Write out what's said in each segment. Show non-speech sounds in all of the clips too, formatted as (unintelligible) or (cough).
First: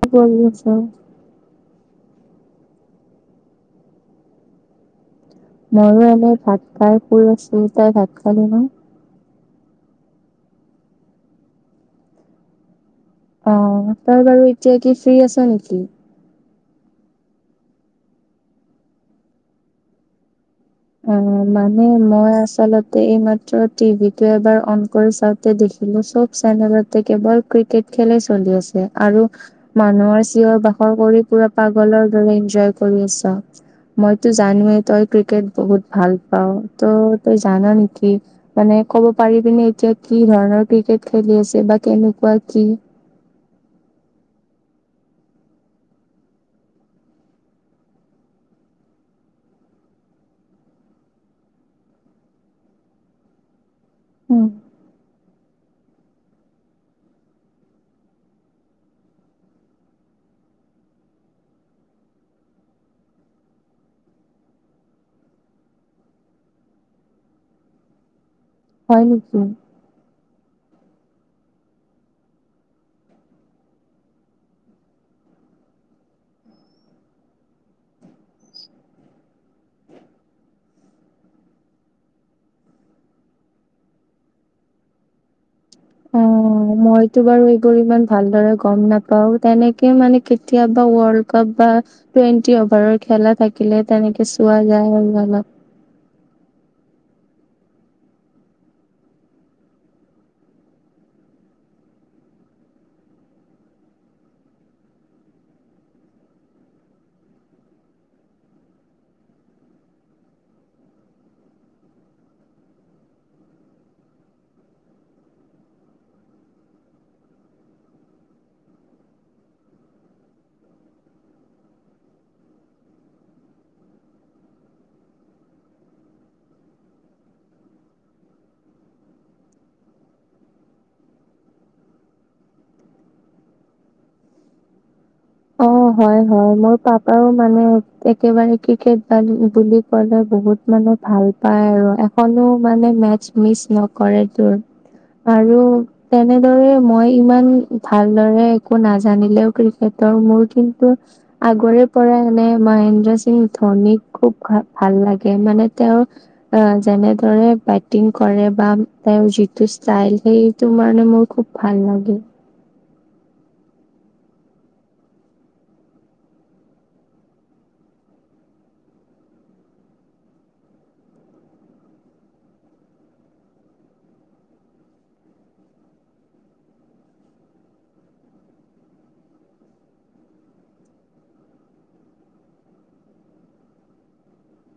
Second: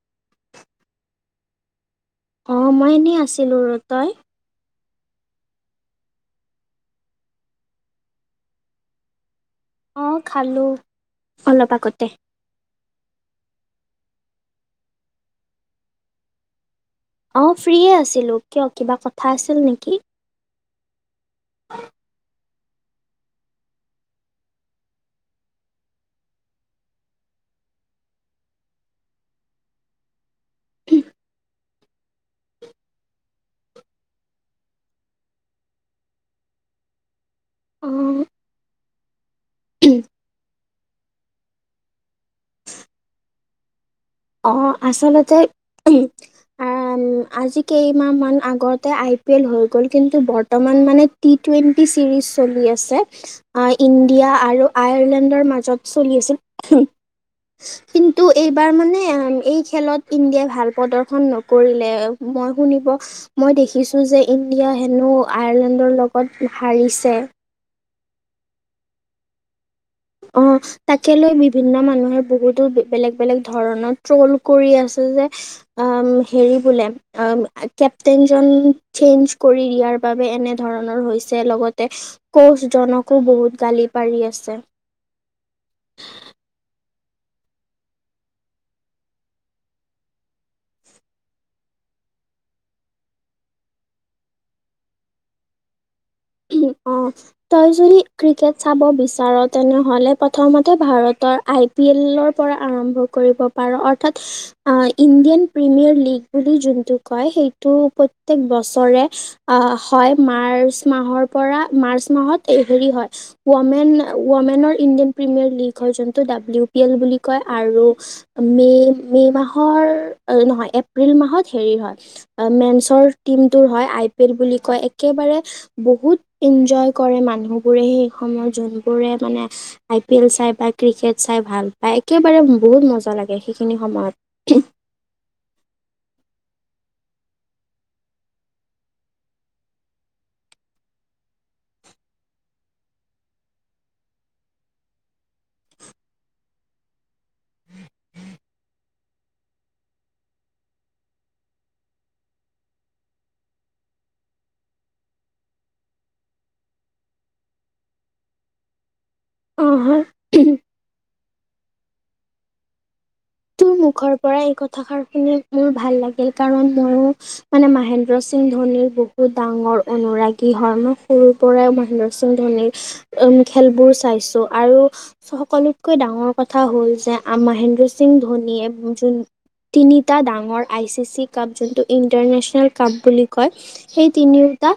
দছ বছৰ। অ মই এনেই আছিলো ৰ তই। ময়ো এনে ভাত খাই ফোৰ চৰিটাই ভাত খালো ন। আহ খালো, অলপ আগতে। অ তই বাৰু এতিয়া কি ফ্ৰ্ৰী আছ নেকি। অ ফ্ৰী আছিলো কিয় কিবা কথা আছিল নেকি? অ মানে মই আছো। আচলতে এইমাত্ৰ টিভি টো এবাৰ অন কৰি চাওঁতে দেখিলো চব চেনেলতে কেৱল। খেলে চলি আছে আৰু, মানুহৰ চিঞৰ বাখৰ কৰি পুৰা পাগলৰ দৰে কৰি আছ মই জানোৱে ক্ৰীকেট। বহুত ভাল পাও ত' তই জান নেকি অঁ মানে ক'ব। পাৰি পিনে এতিয়া কি ধৰণৰ ক্ৰিকেট খেলি আছে বা কেনেকুৱা কি। অ আচলতে। (unintelligible) আজি কেইমাহ মান আগতে আই পি এল হৈ গল কিন্তু বৰ্তমান মানে। টোৱেনটি চিৰিছ চলি আছে ইন্ডিয়া আৰু আয়াৰলেণ্ডৰ মাজত চলি আছিল কিন্তু এইবাৰ মানে। এই খেলত ইণ্ডিয়াই ভাল প্ৰদৰ্শন নকৰিলে। মই শুনিব, মই দেখিছো যে ইণ্ডিয়া হেনো আয়াৰলেণ্ডৰ লগত হাৰিছে। হয় নিকি? অ তাকে লৈ বিভিন্ন মানুহে বহুতো বেলেগ বেলেগ ধৰণৰ ট্ৰল কৰি আছে। যে হেৰি বোলে অ কেপ্টেইনজন চেঞ্জ কৰি দিয়াৰ বাবে এনেধৰণৰ হৈছে। লগতে কোচজনকো বহুত গালি পাৰি আছে। অ। মইতো বাৰু এইবোৰ ইমান ভালদৰে গম নাপাও। তেনেকে মানে কেতিয়াবা ৱৰ্ল্ড কাপ বা টুৱেণ্টি অভাৰৰ খেলা থাকিলে তেনেকে চোৱা যায় অলপ। অ তই যদি ক্ৰিকেট চাব বিচাৰ তেনেহলে প্ৰথমতে ভাৰত আই পি এলৰ পৰা আৰম্ভ কৰিব পাৰ। অৰ্থাৎ ইণ্ডিয়ান প্ৰিমিয়াৰ লীগ। যোনটো কয় সেইটো প্ৰতেক বছৰে অ হয় মাৰ্চ মাহৰ পৰা মাৰ্চ মাহত হেৰি হয় ৱমেন ৱমেনৰ ইণ্ডিয়ান প্ৰিমিয়াৰ লীগ হয়। যোনটো ডাব্লিও পি এল বুলি ক'য় আৰু মে' মাহৰ নহয় এপ এপ্ৰিল মাহত হেৰি হয় মেনচৰ টিমটো হয় আই পি এল বুলি কয়। একেবাৰে বহুত ইনজয় কৰে মানুহবোৰে সেই সময়ত, যোনবোৰে মানে আই পি এল চাই বা ক্ৰিকেট চাই ভাল পায়। একেবাৰে বহুত মজা লাগে সেইখিনি সময়ত। অ। অ, হয়-হয় মোৰ পাপাও মানে একেবাৰে ক্ৰিকেট বা বুলি কলে বহুত মানে ভাল পায় আৰু এখনো মানে মেটচ মিচ নকৰে তোৰ। আৰু তেনেদৰে মই ইমান ভালদৰে একো নাজানিলেও ক্ৰিকেট ত মই কিন্তু আগৰে পৰা মানে মহেন্দ্ৰ সিং ধোনিক খুব ভ ভাল লাগে। মান মানে তেওঁ আহ যেনেদৰে বেটিং কৰে বা তেওঁৰ অ যিটো ষ্টাইল হয়। সেইটো কাৰণে মোৰ খুব ভাল লাগে। তোৰ মুখৰ পৰা এই কথাষাৰ শুনি মোৰ ভাল লাগিল। কাৰণ ময়ো মানে মহেন্দ্ৰ সিং ধোনিৰ বহুত ডাঙৰ অনুৰাগী হয়। মই সৰুৰ পৰাই মহেন্দ্ৰ সিং ধোনিৰ খেলবোৰ চাইছোঁ আৰু সকলোতকৈ ডাঙৰ কথা হ'ল যে আমা মহেন্দ্ৰ সিং ধনী এ যোন তিনিটা ডাঙৰ আই চি চি কাপ যোনটো ইণ্টাৰনেচনেল কাপ বুলি কয়। সেই তিনিও টা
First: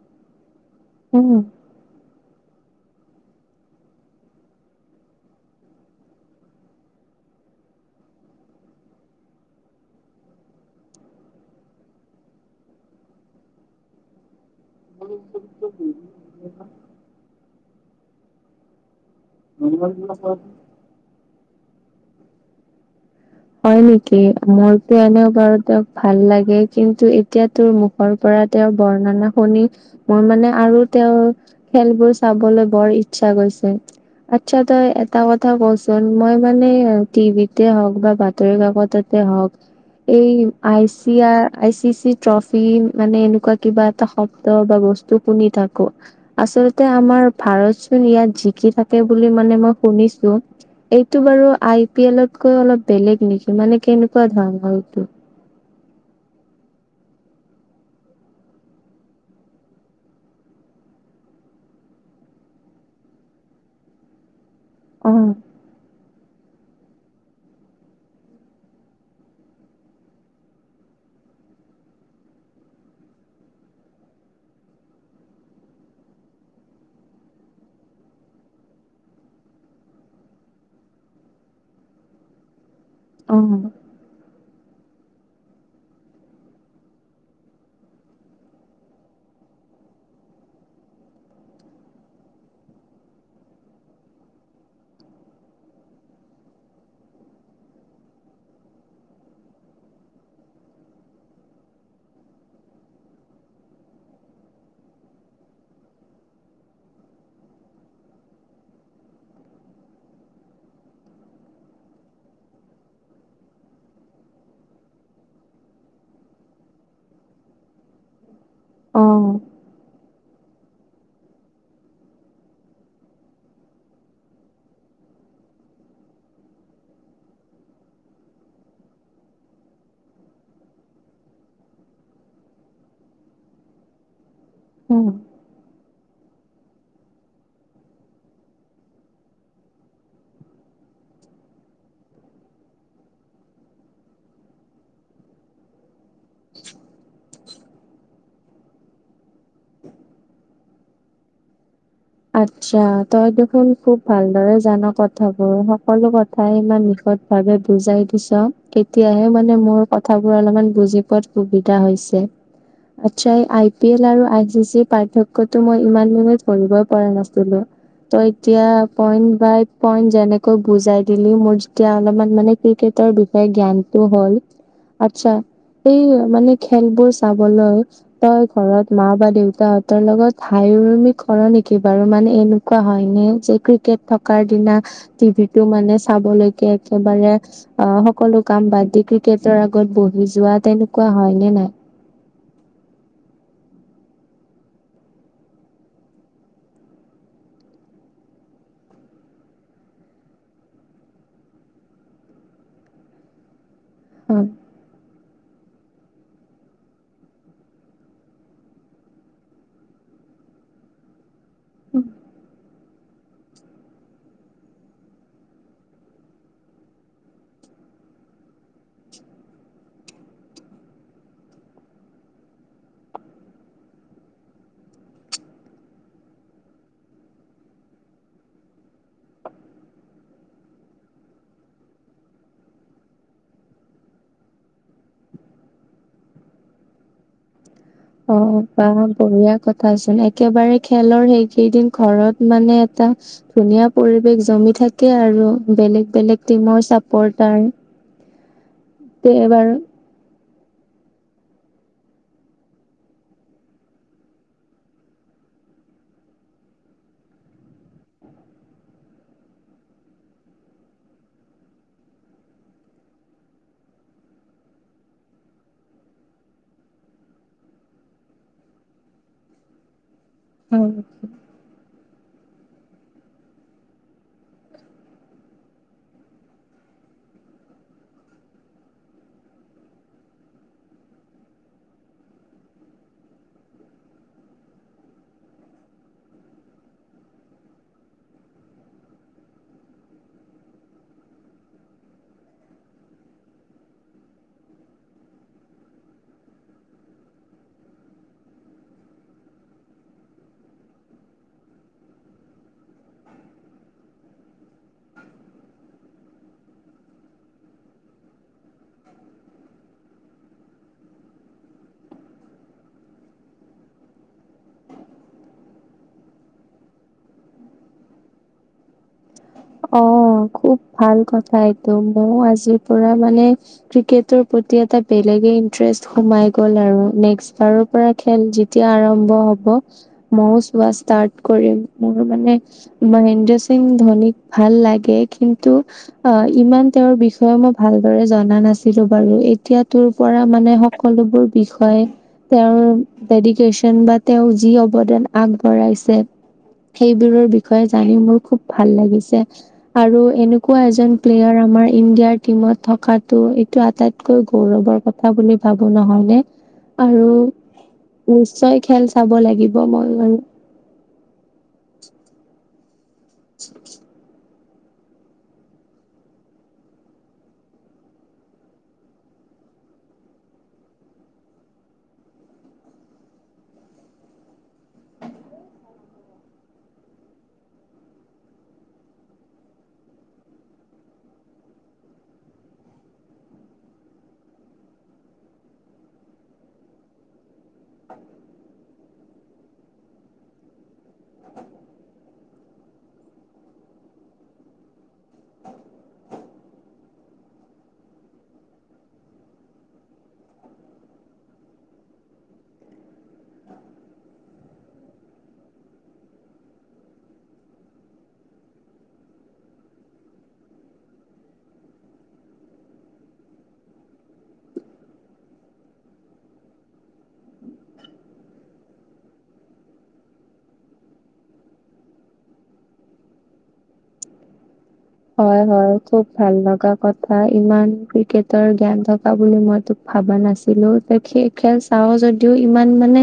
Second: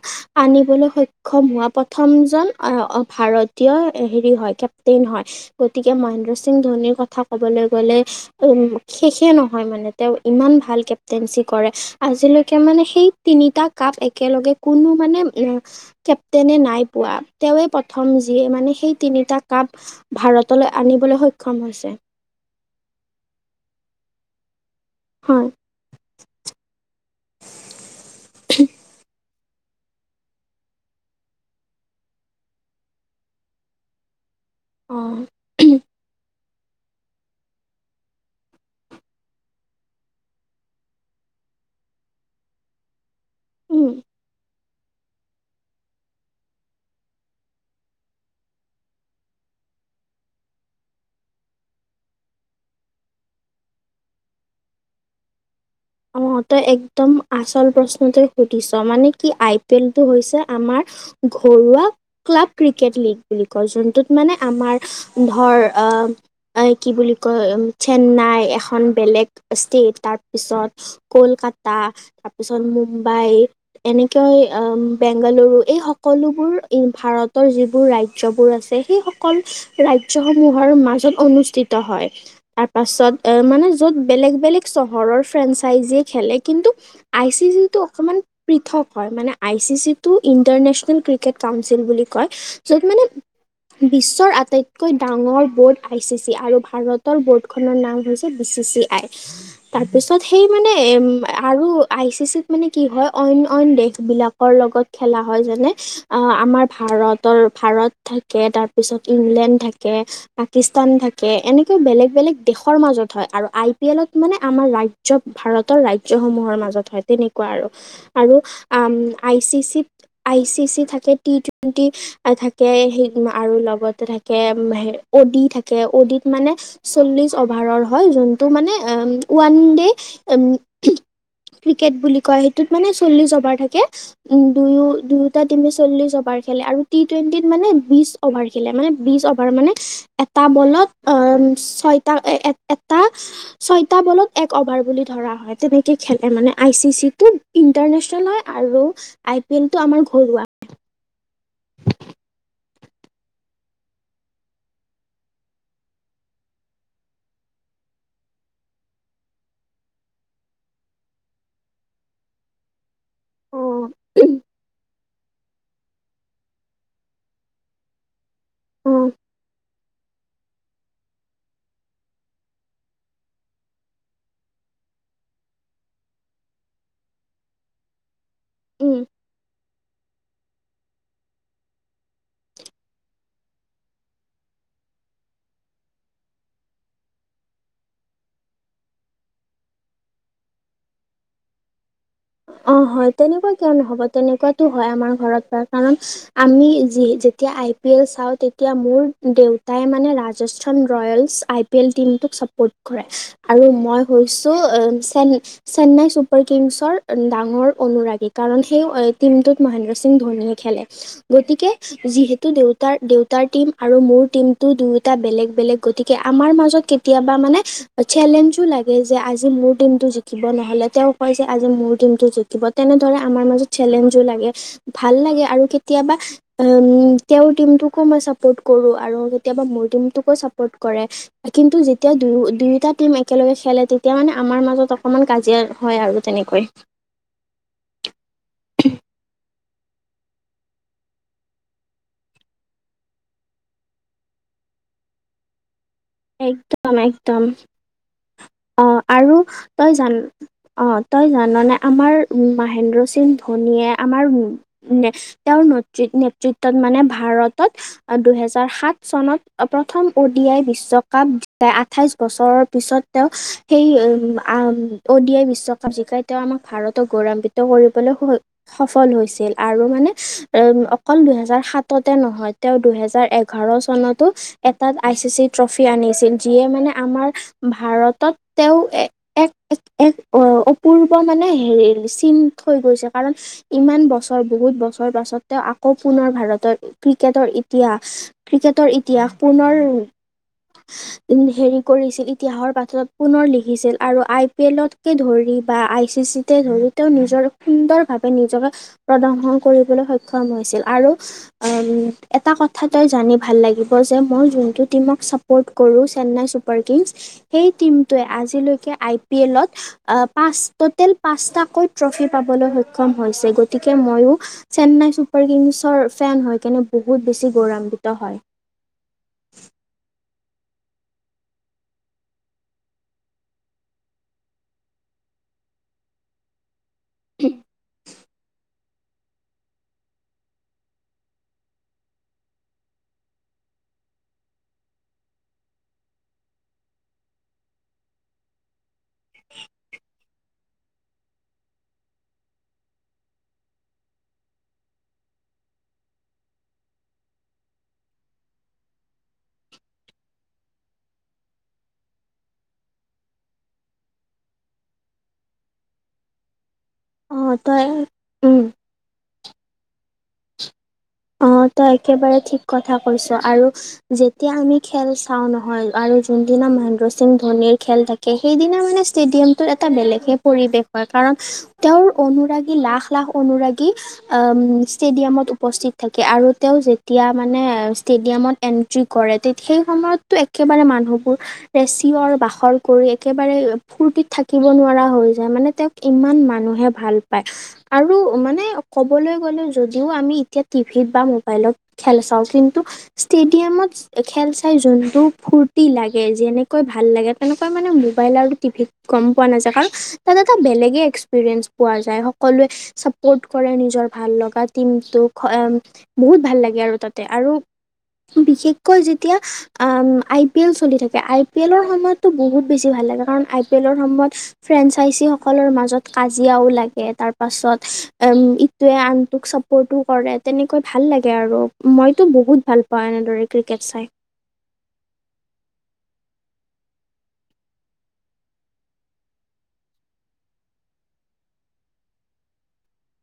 আনিবলৈ উম সক্ষম হোৱা প্ৰথমজন আহ অ ভাৰতীয় হেৰি হয় কেপ্তেইন হয়। গতিকে মহেন্দ্ৰ সিং ধোনিৰ কথা ক'বলে গ'লে উ শেষে নহয় মানে। তেওঁ ইমান ভাল কেপটেনঞ্চি কৰে আজিলৈকে মানে সেই টি তিনিতা কাপ একেলগে কোনো মানে কেপ্তেইনে নাই পোৱা। তেৱে প্ৰথম যি মানে সেই তিনিটা কাপ ভাৰতলৈ আনিবলৈ সক্ষম হৈছে। হয় নেকি? মোৰ এনেও হয় বাৰু তেওঁক ভাল লাগে। কিন্তু এতিয়া তোৰ মুখৰ পৰা তেওঁৰ বৰ্ণনা শুনি মোৰ মানে আৰু তেওঁৰ খেলবোৰ চাবলৈ বৰ ইচ্ছা গৈছে। আচ্ছা তই এটা কথা কচোন মই মানে টিভিতে হওক বা বা বাতৰি কাকততে হওক এই আই চি আ, আই চি চি ট্ৰফি মানে এনেকুৱা কিবা অঁ এটা শব্দ বাব বস্তু শুনি থাকো। আচলতে আমাৰ ভাৰত চোন ইয়াত জিকি থাকে বুলি মানে মই শুনিছোঁ। এইটো আৰু আ পি এলত কৈ অলপ বেলেগ। নেকি মানে? কেনেকুৱা ধৰণৰ এইটো? অ তই একদম আচল প্ৰশ্নটোই সুধিছ, মানে কি আই পি এল টো হৈছে আমাৰ ঘৰুৱা ক্লাব, ক্ৰিকেট লীগ বুলি কয়। যোনটোত মানে আমাৰ অ', ধৰ অ এই কি বুলি কয়, চেন্নাই এখন বেলেগ ষ্টেট তাৰপিছত কলকাতা তাৰপিছত মুম্বাই, এনেকৈ বেংগালুৰু এই সকলোবোৰ ভাৰতৰ যিবোৰ ৰাজ্যবোৰ আছে সেই সকল ৰাজ্য সমূহৰ মাজত অনুষ্ঠিত হয়। তাৰপাছত মানে অ', য'ত বেলেগ -বেলেগ চহৰৰ ফ্ৰেন্স তাই যি খেলে কিন্তু আই চি চিটো অক'মান প্ৰিথক হয় মানে আই চি চিটো নেশনেল‌ ক্ৰিকেট কাউনচিল বোলি কয় য'ত মানে বিশ্বৰ আটাইতকৈ ডাঙৰ বোৰ্ড আই চি চি আৰু ভাৰতৰ বোৰ্ডখনৰ নাম হৈছে বিশ্ব (unintelligible) আই তাৰ পিছত সেই মানে আৰু আই চি চিত মানে কি হয় অইন -অইন দেশবিলাকৰ লগত খেলা হয়, যেনে অ' আমাৰ ভাৰতৰ ভাৰত থাকে। তাৰপিছত ইংলেণ্ড থাকে পাকিস্তান থাকে এনেকৈও বেলেগ -বেলেগ দেশৰ মাজত হয় আৰু আই পি এলত মানে আমাৰ ৰাজ ৰাজ্য ভাৰতৰ ৰাজ্য সমূহৰ মাজত হয় তেনেকুৱা আৰু -আৰু আম অ', I C C I C C থাকে টি টুৱেণ্টি থাকে আৰু লগতে থাকে অ ডি দথাকে অডিত মানে চল্লিশ অভাৰৰ হয় যোনটো মানে ওৱান দে উম, ক্ৰিকেট বুলি কয় সেইটোত মানে চল্লিছ অভাৰ থাকে। উম, দুয়ো- অ'। দুয়োটা তিমে চল্লিশ অভাৰ খেলে আৰু টি -টুৱেণ্টিত মানে বিছ অভাৰ খেলে মানে বিছ অভাৰ মানে এটা বলত এম ছয়টা এটা, ছয়টা বলত এক অভাৰ বুলি ধৰা হয় তেনেকে খেলে মানে আই চি চি টো ইন্টাৰনেচনেল হয় আৰু আই পি এল টো তোমাৰ ঘৰুৱা (inaudible) আচ্ছা তই দেখোন খুব ভালদৰে জান কথাবোৰ সকলো কথাই ইমান নিষ ভাৱে বুজাই দিছ তেতিয়াহে মানে মোৰ কথাবোৰ অলপমান বুজি পোৱাত সুবিধা হৈছে আচ্ছা এ' অ আই পি এল আৰু আৰ চি চি পাৰ্থক্যটা মই ইমান মানে ধৰিব পৰা নাছিলোঁ ত' এতিয়া অ পইন বাই পইন যেনে বুজাই দিলি মোৰ যেতিয়া অলপমান মানে ক্ৰিকেটৰ বিষয়ে জ্ঞানটো হ'ল আচ্ছা এই মানে খেলবোৰ চাবলৈ তই ঘৰত উম মা বা দেউতাহঁতৰ লগত হাইউৰুমি কৰ নেকি? কি বাৰো মানে এনেকুৱা হয় নে যে ক্ৰিকেট থকাৰ দিনা টিভি টো মানে চাবলৈকে একেবাৰে অ' সকলো কাম বাদ দি ক্ৰিকেটৰ আগত বহি যোৱা তেনেকুৱা হয় নে নাই? (inaudible) অহ, হয় তেনেকুৱা কিয় নহব তেনেকুৱাতো হয় আমাৰ ঘৰত পৰা কাৰণ আমি যি যেতিয়া আই পি এল চাওঁ তেতিয়া মোৰ দেউতাই মানে Rajasthan Royals I P L team টোক চাপৰ্ট কৰে আৰু মই হৈছো হয়। চে -চেন্নাই চুপাৰ কিংছৰ ডাঙৰ অনুৰাগী কাৰণ সেই টিমটোত মহেন্দ্ৰ সিং ধনীয়ে খেলে গতিকে যিহেতু দেউতা তাৰ দেউতাৰ টিম আৰু মোৰ টিমটো দুয়োটা বেলেগ- বেলেগ গতিকে আমাৰ মাজত কেতিয়াবা মানে চেলেঞ্জও লাগে যে আজি মোৰ টিমটো জিকিব নহলে তেওঁ কয় যে আজি মোৰ কোনটো জিকিব তেনেদৰে আমাৰ মাজত চেলেঞ্জও লাগে। ভাল লাগে আৰু কেতিয়াবা উম, তেওঁৰ টিমটোকো মই চাপৰ্ট কৰো আৰু কেতিয়াবা মোৰ টিমটোকো চাপৰ্ট কৰে কিন্তু যেতিয়া তেতিয়া দুয়ো -দুয়োটা টিম একেলগে খেলে তেতিয়া মানে আমাৰ মাজত অকমান কাজিয়া হয় আৰু তেনেকৈ অহ, বা বঢ়িয়া কথাচোন একেবাৰে খেলৰ সেইকেইদিন ঘৰত মানে এটা এটা ধুনীয়া পৰিৱেশ জমি থাকে আৰু বেলেগ -বেলেগ টিমৰ চাপৰ্টাৰ অহ, আৰু তই এইবাৰ জান অহ, তই জাননে আমাৰ মাহেন্দ্ৰ সিং ধনীয়ে আমাৰ উ তেওঁৰ নেতৃত্বত মানে ভাৰতত দুহেজাৰ সাত চনত প্ৰথম অ ডি আই বিশ্বকাপ যাই আঠাইছ বছৰৰ পিছত তেওঁ সেই অ ডি আই বিশ্বকাপ জিকাই তেওঁ আমাক ভাৰতক গৌৰৱিত কৰিবলৈ সফল হৈছিল আৰু মানে উম অকল দুহেজাৰ সাতত নহয়, তেওঁ দুহেজাৰ এঘাৰ চনতো এটাত আই চি চি ট্ৰফি আনিছিল যিয়ে মানে আমাৰ ভাৰতত তেওঁ এক এক অপ মানে হে চিন থৈ গৈছে কাৰণ ইমান বছৰ বহুত বছৰ পাছত তেওঁ আকৌ পুনৰ ভাৰতৰ ক্ৰিকেটৰ ইতিহাস ক্ৰিকেটৰ ইতিহাস পুনৰ উ হেৰি কৰিছিল ইতিহাসৰ পথত পুনৰ লিখিছিল আৰু আই পি এলতকে ধৰি বা আই চি চিতে ধৰি তেওঁ নিজৰ সুন্দৰভাৱে নিজকে প্ৰদৰ্শন কৰিবলৈ সক্ষম হৈছিল আৰু উ এটা কথা তই জানি ভাল লাগিব যে মই যোনটো টিমক ছাপৰ্ট কৰো চেন্নাই ছুপাৰ কিংছ সেই টিমটোৱে আজিলৈকে আই পি এলত পাঁচ পটেল পাঁচটাকৈ পাবলৈ সক্ষম হৈছে গতিকে মইও চেন্নাই চুপাৰ কিংছৰ ফেন হয় কেনে বহুত বহুত বেছি গৌৰৱান্বিত হয়। (inaudible) অ খুব ভাল কথা এটো মইয়ো আজিৰ পৰা মানে ক্ৰিকেটৰ প্ৰতি এটা বেলেগে ইণ্টাৰেষ্ট সোমাই গল আৰু নেক্স বাৰৰ পৰা খেল এতিয়া আৰম্ভ হব ময়ো চোৱা ষ্টাৰ্ট কৰিম মোৰ মানে মহেন্দ্ৰ সিং ধোনিক ভাল লাগে কিন্তু অ ইমান তেওঁৰ বিষয়ে মই ভালদৰে জনা নাছিলো। ছিলো বাৰু এতিয়া তোৰ পৰা মানে সকলোবোৰ বিষয়ে তেওঁৰ ডেডিকেশ্বন বা তেওঁৰ যি অৱদান আগবঢ়াইছে। সেইবোৰৰ বিষয়ে জানি মোৰ খুব ভাল লাগিছে। আৰু এনেকুৱা এজন প্লেয়াৰ আমাৰ ইণ্ডিয়াৰ টিমত থকাটো এইটো আটাইতকৈ গৌৰৱৰ কথা বুলি ভাবো নহয় নে আৰু অঁ তই উম নিশ্চয় খেল। চাব লাগিব মইও বাৰু। অ তই একেবাৰে ঠিক কথা কৈছ আৰু যেতিয়া আমি খেল চাও নহয় আৰু যোনদিনা মহেন্দ্ৰ সিং ধোনিৰ খেল থাকে সেইদিনা মানে ষ্টেডিয়ামটোত এটা এটা বেলেগহে পৰিৱেশ হয় কাৰণ তেওঁৰ অনুৰাগী লাখ-লাখ অনুৰাগী উম ষ্টেডিয়ামত উপস্থিত থাকে আৰু তেওঁ যেতিয়া মানে ষ্টেডিয়ামত এন্ট্ৰি কৰে সেই সময়তো একেবাৰে মা মানুহবোৰ চিয়ঁৰ-বাখৰ কৰি একেবাৰে ফূৰ্তিত থাকিব নোৱাৰা হৈ যায় মানে তেওঁক ইমান মানুহে ভাল পায় আৰু মানে ক'বলৈ গ'লে যদিও আমি এতিয়া টিভিত বা ম'বাইলত খেল চাওঁ কিন্তু ষ্টেডিয়ামত খেল চাই যোনটো ফূ ফূৰ্তি লাগে যেনেকৈ ভাল লাগে তেনেকৈ মানে মোবাইল আৰু টিভিত গম পোৱা নাযায় কাৰণ তাত এটা বেলেগে এক্সপিৰিয়েঞ্চ পোৱা যায় সকলোৱে ছাপৰ্ট কৰে নিজৰ ভাল লগা টিমটোক বহুত ভাল লাগে আৰু তাতে আৰু বিশেষকৈ যেতিয়া আইপিএল চলি থাকে আইপিএলৰ সময়তো বহুত বেছি ভাল লাগে কাৰণ আইপিএলৰ সময়ত ফ্ৰেঞ্চাইজি সকলৰ মাজত কাজিয়াও লাগে তাৰ পাছত উম ইটোয়ে আনটোক চাপৰ্ট কৰে তেনেকৈ ভাল লাগে আৰু মইতো বহুত ভাল পাওঁ এনেদৰে ক্ৰিকেট চাই। উম হয়-হয় খুব ভাল লগা কথা ইমান ক্ৰিকেটৰ জ্ঞান থকা বুলি মইটো ভাবা নাছিলো তই খেল চাওঁ যদিও ইমান মানে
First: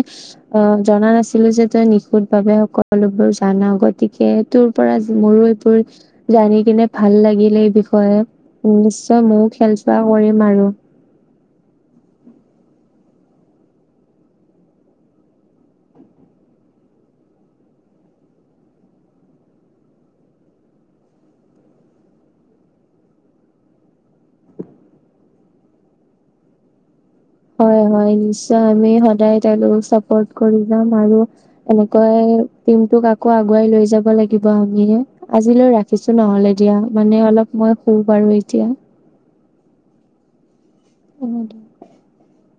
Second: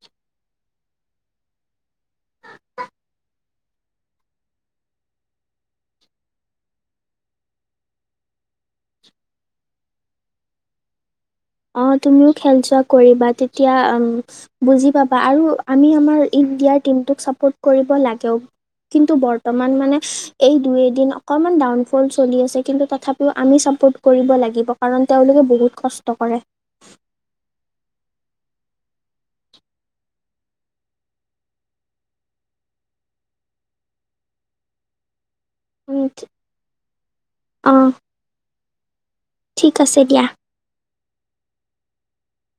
অ জনা নাছিলো যে তই নিশুতভাৱে সকলোবোৰ জান গতিকে তোৰ পৰা মোৰো এইবোৰ জানি কিনে ভাল লাগিল এই বিষয়ে নিশ্চয় ময়ো খেল চোৱা কৰিম আৰু অ তুমিও খেল চোৱা কৰিবা তেতিয়া আহ বুজি পাবা আৰু আমি আমাৰ ইন্দিৰাৰ টিমটোক চাপৰ্ট কৰি লাগেও কিন্তু বৰ্তমান মানে এই দুই এদিন অকমান ডাউনফল চলি আছে কিন্তু তথাপিও আমি চাব লাগিব কাৰণ তেওঁলোকে বহুত কষ্ট কৰে। হয়-হয় নিশ্চয় আমি সদায় তেওঁলোকক চাপৰ্ট কৰি যাম আৰু এনেকৈ টিমটোক আকৌ আগুৱাই লৈ যাব লাগিব আমি আজিলৈ উম ৰাখিছো নহলে দিয়া মানে অলপ অ মই শু বাৰু এতিয়া। ঠিক আছে দিয়া। অ